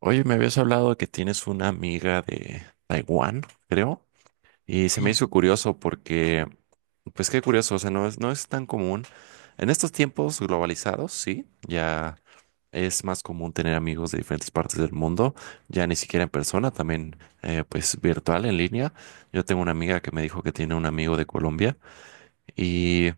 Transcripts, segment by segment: Oye, me habías hablado que tienes una amiga de Taiwán, creo, y se me hizo curioso porque, pues qué curioso, o sea, no es tan común. En estos tiempos globalizados, sí, ya es más común tener amigos de diferentes partes del mundo, ya ni siquiera en persona, también pues virtual, en línea. Yo tengo una amiga que me dijo que tiene un amigo de Colombia y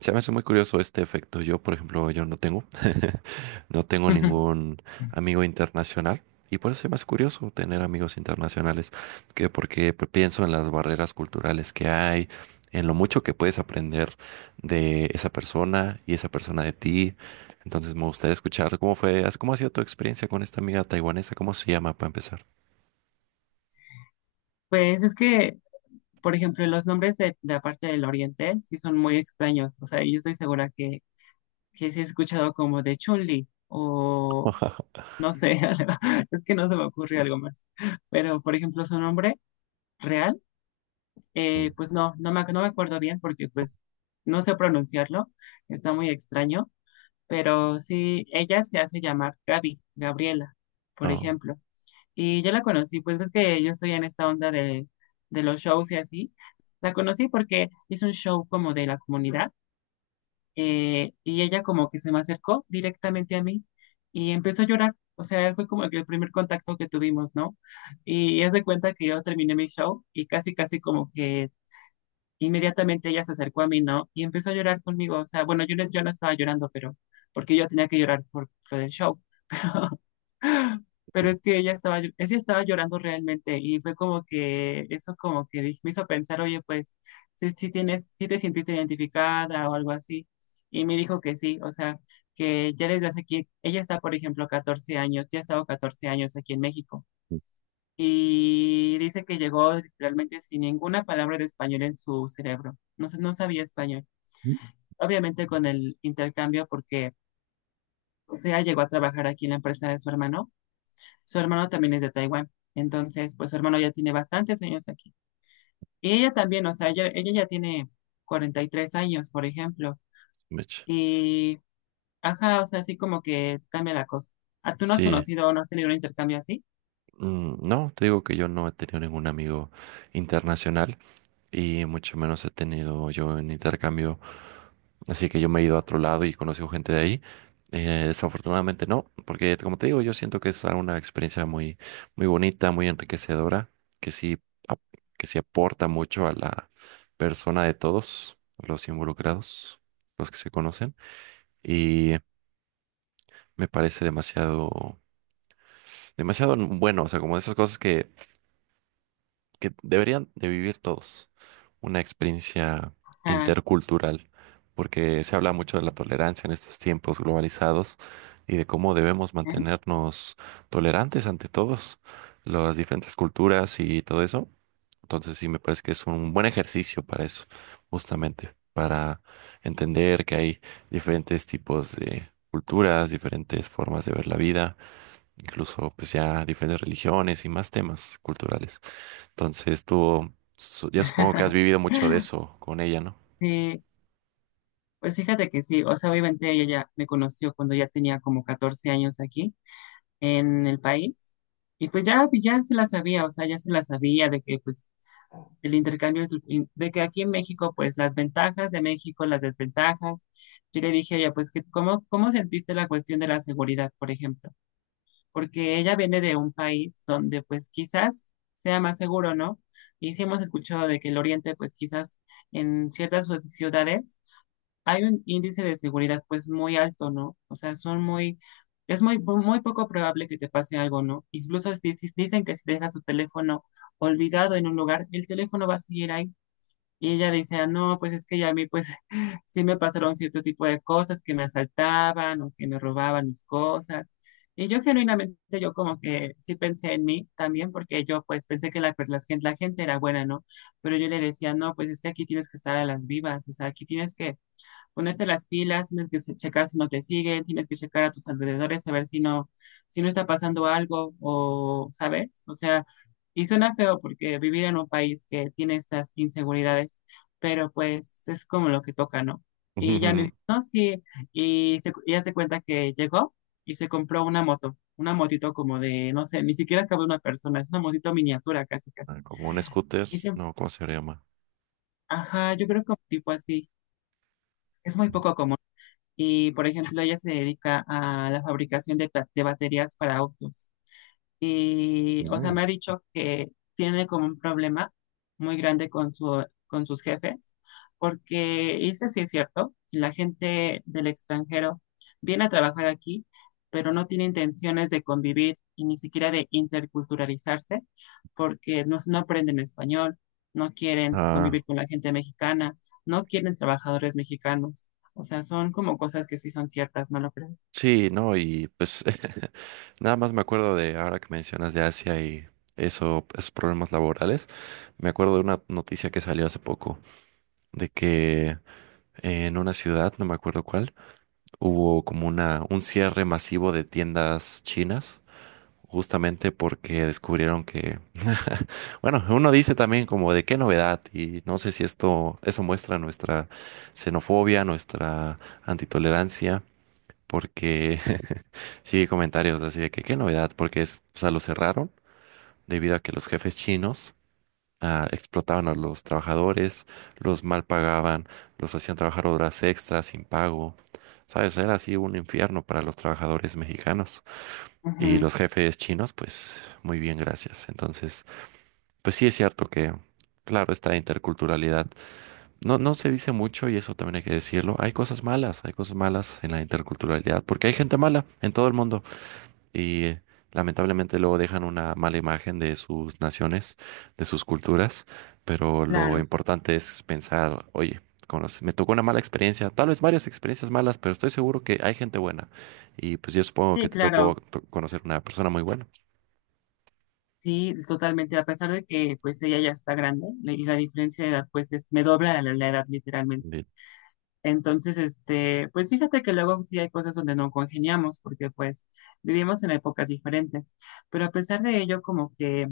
se me hace muy curioso este efecto. Yo, por ejemplo, yo no tengo, no tengo ningún amigo internacional y por eso es más curioso tener amigos internacionales, que porque pues, pienso en las barreras culturales que hay, en lo mucho que puedes aprender de esa persona y esa persona de ti. Entonces me gustaría escuchar cómo fue, cómo ha sido tu experiencia con esta amiga taiwanesa, cómo se llama para empezar. Pues es que, por ejemplo, los nombres de la parte del oriente sí son muy extraños. O sea, yo estoy segura que sí he escuchado como de Chun-Li o no sé, es que no se me ocurre algo más. Pero, por ejemplo, su nombre real, Mm. Pues no me acuerdo bien porque pues no sé pronunciarlo, está muy extraño. Pero sí, ella se hace llamar Gaby, Gabriela, por Oh. ejemplo. Y yo la conocí, pues ves que yo estoy en esta onda de los shows y así. La conocí porque hizo un show como de la comunidad y ella como que se me acercó directamente a mí y empezó a llorar. O sea, fue como que el primer contacto que tuvimos, ¿no? Y es de cuenta que yo terminé mi show y casi, casi como que inmediatamente ella se acercó a mí, ¿no? Y empezó a llorar conmigo. O sea, bueno, yo no estaba llorando, pero porque yo tenía que llorar por lo del show. Pero es que ella estaba llorando realmente y fue como que eso me hizo pensar, oye, pues si te sentiste identificada o algo así. Y me dijo que sí, o sea, que ya desde hace aquí, ella está, por ejemplo, 14 años, ya ha estado 14 años aquí en México. Y dice que llegó realmente sin ninguna palabra de español en su cerebro. No sabía español. Obviamente con el intercambio porque, o sea, llegó a trabajar aquí en la empresa de su hermano. Su hermano también es de Taiwán. Entonces, pues su hermano ya tiene bastantes años aquí. Y ella también, o sea, ella ya tiene 43 años, por ejemplo. Mitch. Y, ajá, o sea, así como que cambia la cosa. ¿A tú no has Sí. conocido o no has tenido un intercambio así? No, te digo que yo no he tenido ningún amigo internacional. Y mucho menos he tenido yo en intercambio. Así que yo me he ido a otro lado y conozco gente de ahí. Desafortunadamente no, porque como te digo, yo siento que es una experiencia muy, muy bonita, muy enriquecedora, que sí, ap- que sí aporta mucho a la persona de todos los involucrados, los que se conocen. Y me parece demasiado, demasiado bueno, o sea, como de esas cosas que deberían de vivir todos, una experiencia Ajá. intercultural, porque se habla mucho de la tolerancia en estos tiempos globalizados y de cómo debemos ¿eh? mantenernos tolerantes ante todos, las diferentes culturas y todo eso. Entonces sí me parece que es un buen ejercicio para eso, justamente, para entender que hay diferentes tipos de culturas, diferentes formas de ver la vida, incluso pues ya diferentes religiones y más temas culturales. Entonces tú, yo supongo que has vivido mucho de eso con ella, ¿no? Sí, pues fíjate que sí, o sea, obviamente ella ya me conoció cuando ya tenía como 14 años aquí en el país y pues ya, ya se la sabía, o sea, ya se la sabía de que pues el intercambio. De que aquí en México, pues las ventajas de México, las desventajas. Yo le dije a ella, pues, que, ¿cómo, cómo sentiste la cuestión de la seguridad, por ejemplo? Porque ella viene de un país donde, pues, quizás sea más seguro, ¿no? Y sí hemos escuchado de que el Oriente, pues, quizás en ciertas ciudades hay un índice de seguridad, pues, muy alto, ¿no? O sea, son muy, es muy, muy poco probable que te pase algo, ¿no? Incluso dicen que si dejas tu teléfono olvidado en un lugar, el teléfono va a seguir ahí. Y ella decía, no, pues es que ya a mí pues sí me pasaron cierto tipo de cosas, que me asaltaban o que me robaban mis cosas. Y yo genuinamente, yo como que sí pensé en mí también, porque yo pues pensé que la gente era buena, ¿no? Pero yo le decía, no, pues es que aquí tienes que estar a las vivas, o sea, aquí tienes que ponerte las pilas, tienes que checar si no te siguen, tienes que checar a tus alrededores, saber si no está pasando algo o, ¿sabes? O sea, y suena feo porque vivir en un país que tiene estas inseguridades, pero pues es como lo que toca, ¿no? Y ya me dijo, no, sí, y haz de cuenta que llegó y se compró una moto, una motito como de, no sé, ni siquiera cabe una persona, es una motito miniatura casi, casi. Ah, como un scooter, Y siempre, no, ¿cómo se llama? ajá, yo creo que tipo así, es muy poco común. Y, por ejemplo, ella se dedica a la fabricación de baterías para autos y, o sea, me ha Mm. dicho que tiene como un problema muy grande con con sus jefes, porque dice, sí es cierto, que la gente del extranjero viene a trabajar aquí, pero no tiene intenciones de convivir y ni siquiera de interculturalizarse, porque no aprenden español, no quieren Ah, convivir con la gente mexicana, no quieren trabajadores mexicanos. O sea, son como cosas que sí son ciertas, ¿no lo crees? sí, no, y pues nada más me acuerdo de ahora que mencionas de Asia y eso, esos problemas laborales. Me acuerdo de una noticia que salió hace poco de que en una ciudad, no me acuerdo cuál, hubo como una, un cierre masivo de tiendas chinas justamente porque descubrieron que, bueno, uno dice también como de qué novedad y no sé si esto, eso muestra nuestra xenofobia, nuestra antitolerancia, porque sí hay comentarios así de que qué novedad, porque es, o sea, lo cerraron debido a que los jefes chinos explotaban a los trabajadores, los mal pagaban, los hacían trabajar horas extras sin pago, ¿sabes? Era así un infierno para los trabajadores mexicanos. Y Ujú, los jefes chinos, pues muy bien, gracias. Entonces, pues sí es cierto que, claro, esta interculturalidad no se dice mucho y eso también hay que decirlo. Hay cosas malas en la interculturalidad porque hay gente mala en todo el mundo y lamentablemente luego dejan una mala imagen de sus naciones, de sus culturas, pero lo claro, importante es pensar, oye, me tocó una mala experiencia, tal vez varias experiencias malas, pero estoy seguro que hay gente buena y pues yo supongo que sí, te tocó claro. to- conocer una persona muy buena. Sí, totalmente, a pesar de que pues ella ya está grande y la diferencia de edad pues es, me dobla la edad literalmente. Bien. Entonces, este, pues fíjate que luego sí hay cosas donde no congeniamos porque pues vivimos en épocas diferentes, pero a pesar de ello como que,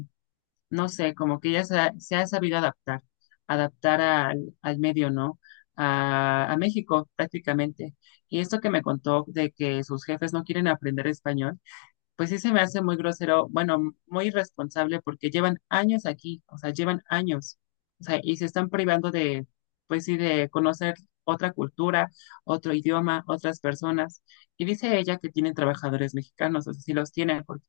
no sé, como que se ha sabido adaptar, adaptar al medio, ¿no? A México prácticamente. Y esto que me contó de que sus jefes no quieren aprender español pues sí se me hace muy grosero, bueno, muy irresponsable porque llevan años aquí, o sea, llevan años, o sea, y se están privando de, pues sí, de conocer otra cultura, otro idioma, otras personas. Y dice ella que tienen trabajadores mexicanos, o sea, sí los tienen, porque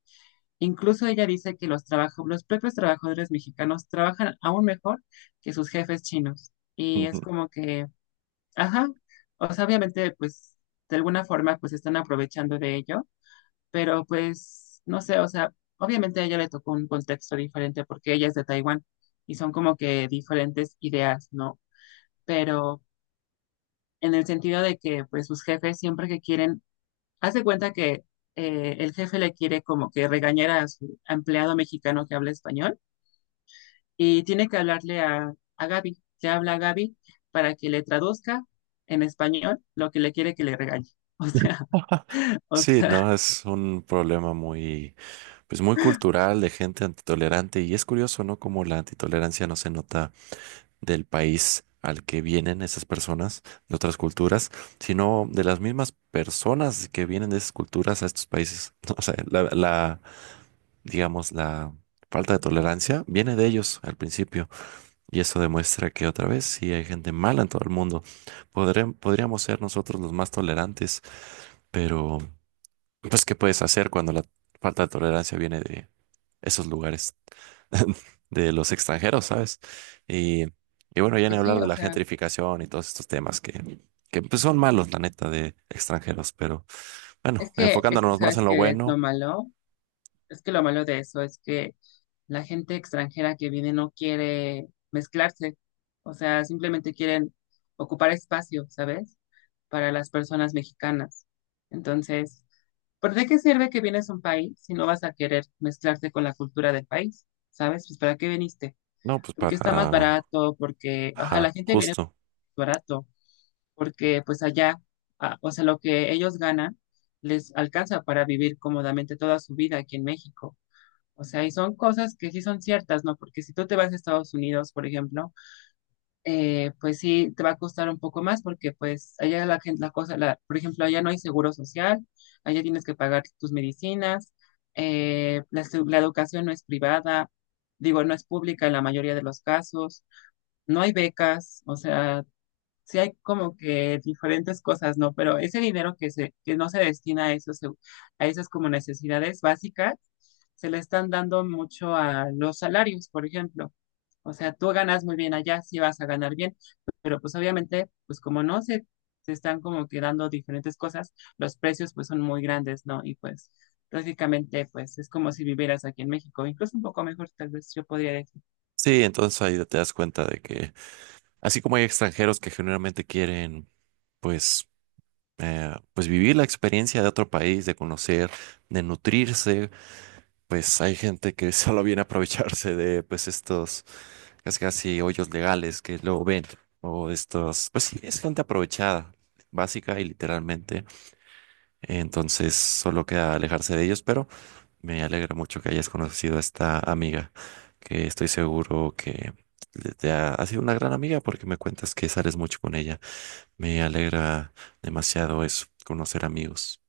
incluso ella dice que los propios trabajadores mexicanos trabajan aún mejor que sus jefes chinos. Y es como que, ajá, o sea, obviamente, pues, de alguna forma, pues están aprovechando de ello, pero pues no sé, o sea, obviamente a ella le tocó un contexto diferente porque ella es de Taiwán y son como que diferentes ideas, ¿no? Pero en el sentido de que pues sus jefes siempre que quieren, haz de cuenta que el jefe le quiere como que regañar a su empleado mexicano que habla español y tiene que hablarle a Gaby, le habla a Gaby para que le traduzca en español lo que le quiere que le regañe. O Sí, sea, no, es un problema muy, pues muy cultural de gente antitolerante y es curioso, ¿no? Como la antitolerancia no se nota del país al que vienen esas personas de otras culturas, sino de las mismas personas que vienen de esas culturas a estos países. O sea, digamos, la falta de tolerancia viene de ellos al principio y eso demuestra que otra vez sí hay gente mala en todo el mundo. Podríamos ser nosotros los más tolerantes. Pero, pues, ¿qué puedes hacer cuando la falta de tolerancia viene de esos lugares, de los extranjeros, ¿sabes? Y, y bueno, ya ni pues hablar sí, de o la sea, gentrificación y todos estos temas que pues, son malos, la neta, de extranjeros. Pero bueno, es que enfocándonos más sabes en lo que es lo bueno, malo. Es que lo malo de eso es que la gente extranjera que viene no quiere mezclarse, o sea, simplemente quieren ocupar espacio, ¿sabes? Para las personas mexicanas. Entonces, ¿por de qué sirve que vienes a un país si no vas a querer mezclarte con la cultura del país? ¿Sabes? Pues ¿para qué viniste? no, pues Porque está más para, barato, porque, o sea, la ajá, gente viene justo. barato, porque pues allá, ah, o sea, lo que ellos ganan les alcanza para vivir cómodamente toda su vida aquí en México. O sea, y son cosas que sí son ciertas, ¿no? Porque si tú te vas a Estados Unidos, por ejemplo, pues sí te va a costar un poco más porque pues allá la gente, la cosa, la, por ejemplo, allá no hay seguro social, allá tienes que pagar tus medicinas, la educación no es privada, digo, no es pública en la mayoría de los casos, no hay becas, o sea, sí hay como que diferentes cosas, ¿no? Pero ese dinero que no se destina a esos, a esas como necesidades básicas, se le están dando mucho a los salarios, por ejemplo. O sea, tú ganas muy bien allá, sí vas a ganar bien, pero pues obviamente, pues como no se, se están como que dando diferentes cosas, los precios pues son muy grandes, ¿no? Y pues prácticamente pues es como si vivieras aquí en México, incluso un poco mejor, tal vez yo podría decir. Sí, entonces ahí te das cuenta de que, así como hay extranjeros que generalmente quieren, pues, pues vivir la experiencia de otro país, de conocer, de nutrirse, pues hay gente que solo viene a aprovecharse de pues estos casi casi hoyos legales que luego ven o de estos, pues sí, es gente aprovechada, básica y literalmente. Entonces solo queda alejarse de ellos, pero me alegra mucho que hayas conocido a esta amiga, que estoy seguro que ha sido una gran amiga porque me cuentas que sales mucho con ella. Me alegra demasiado eso, conocer amigos.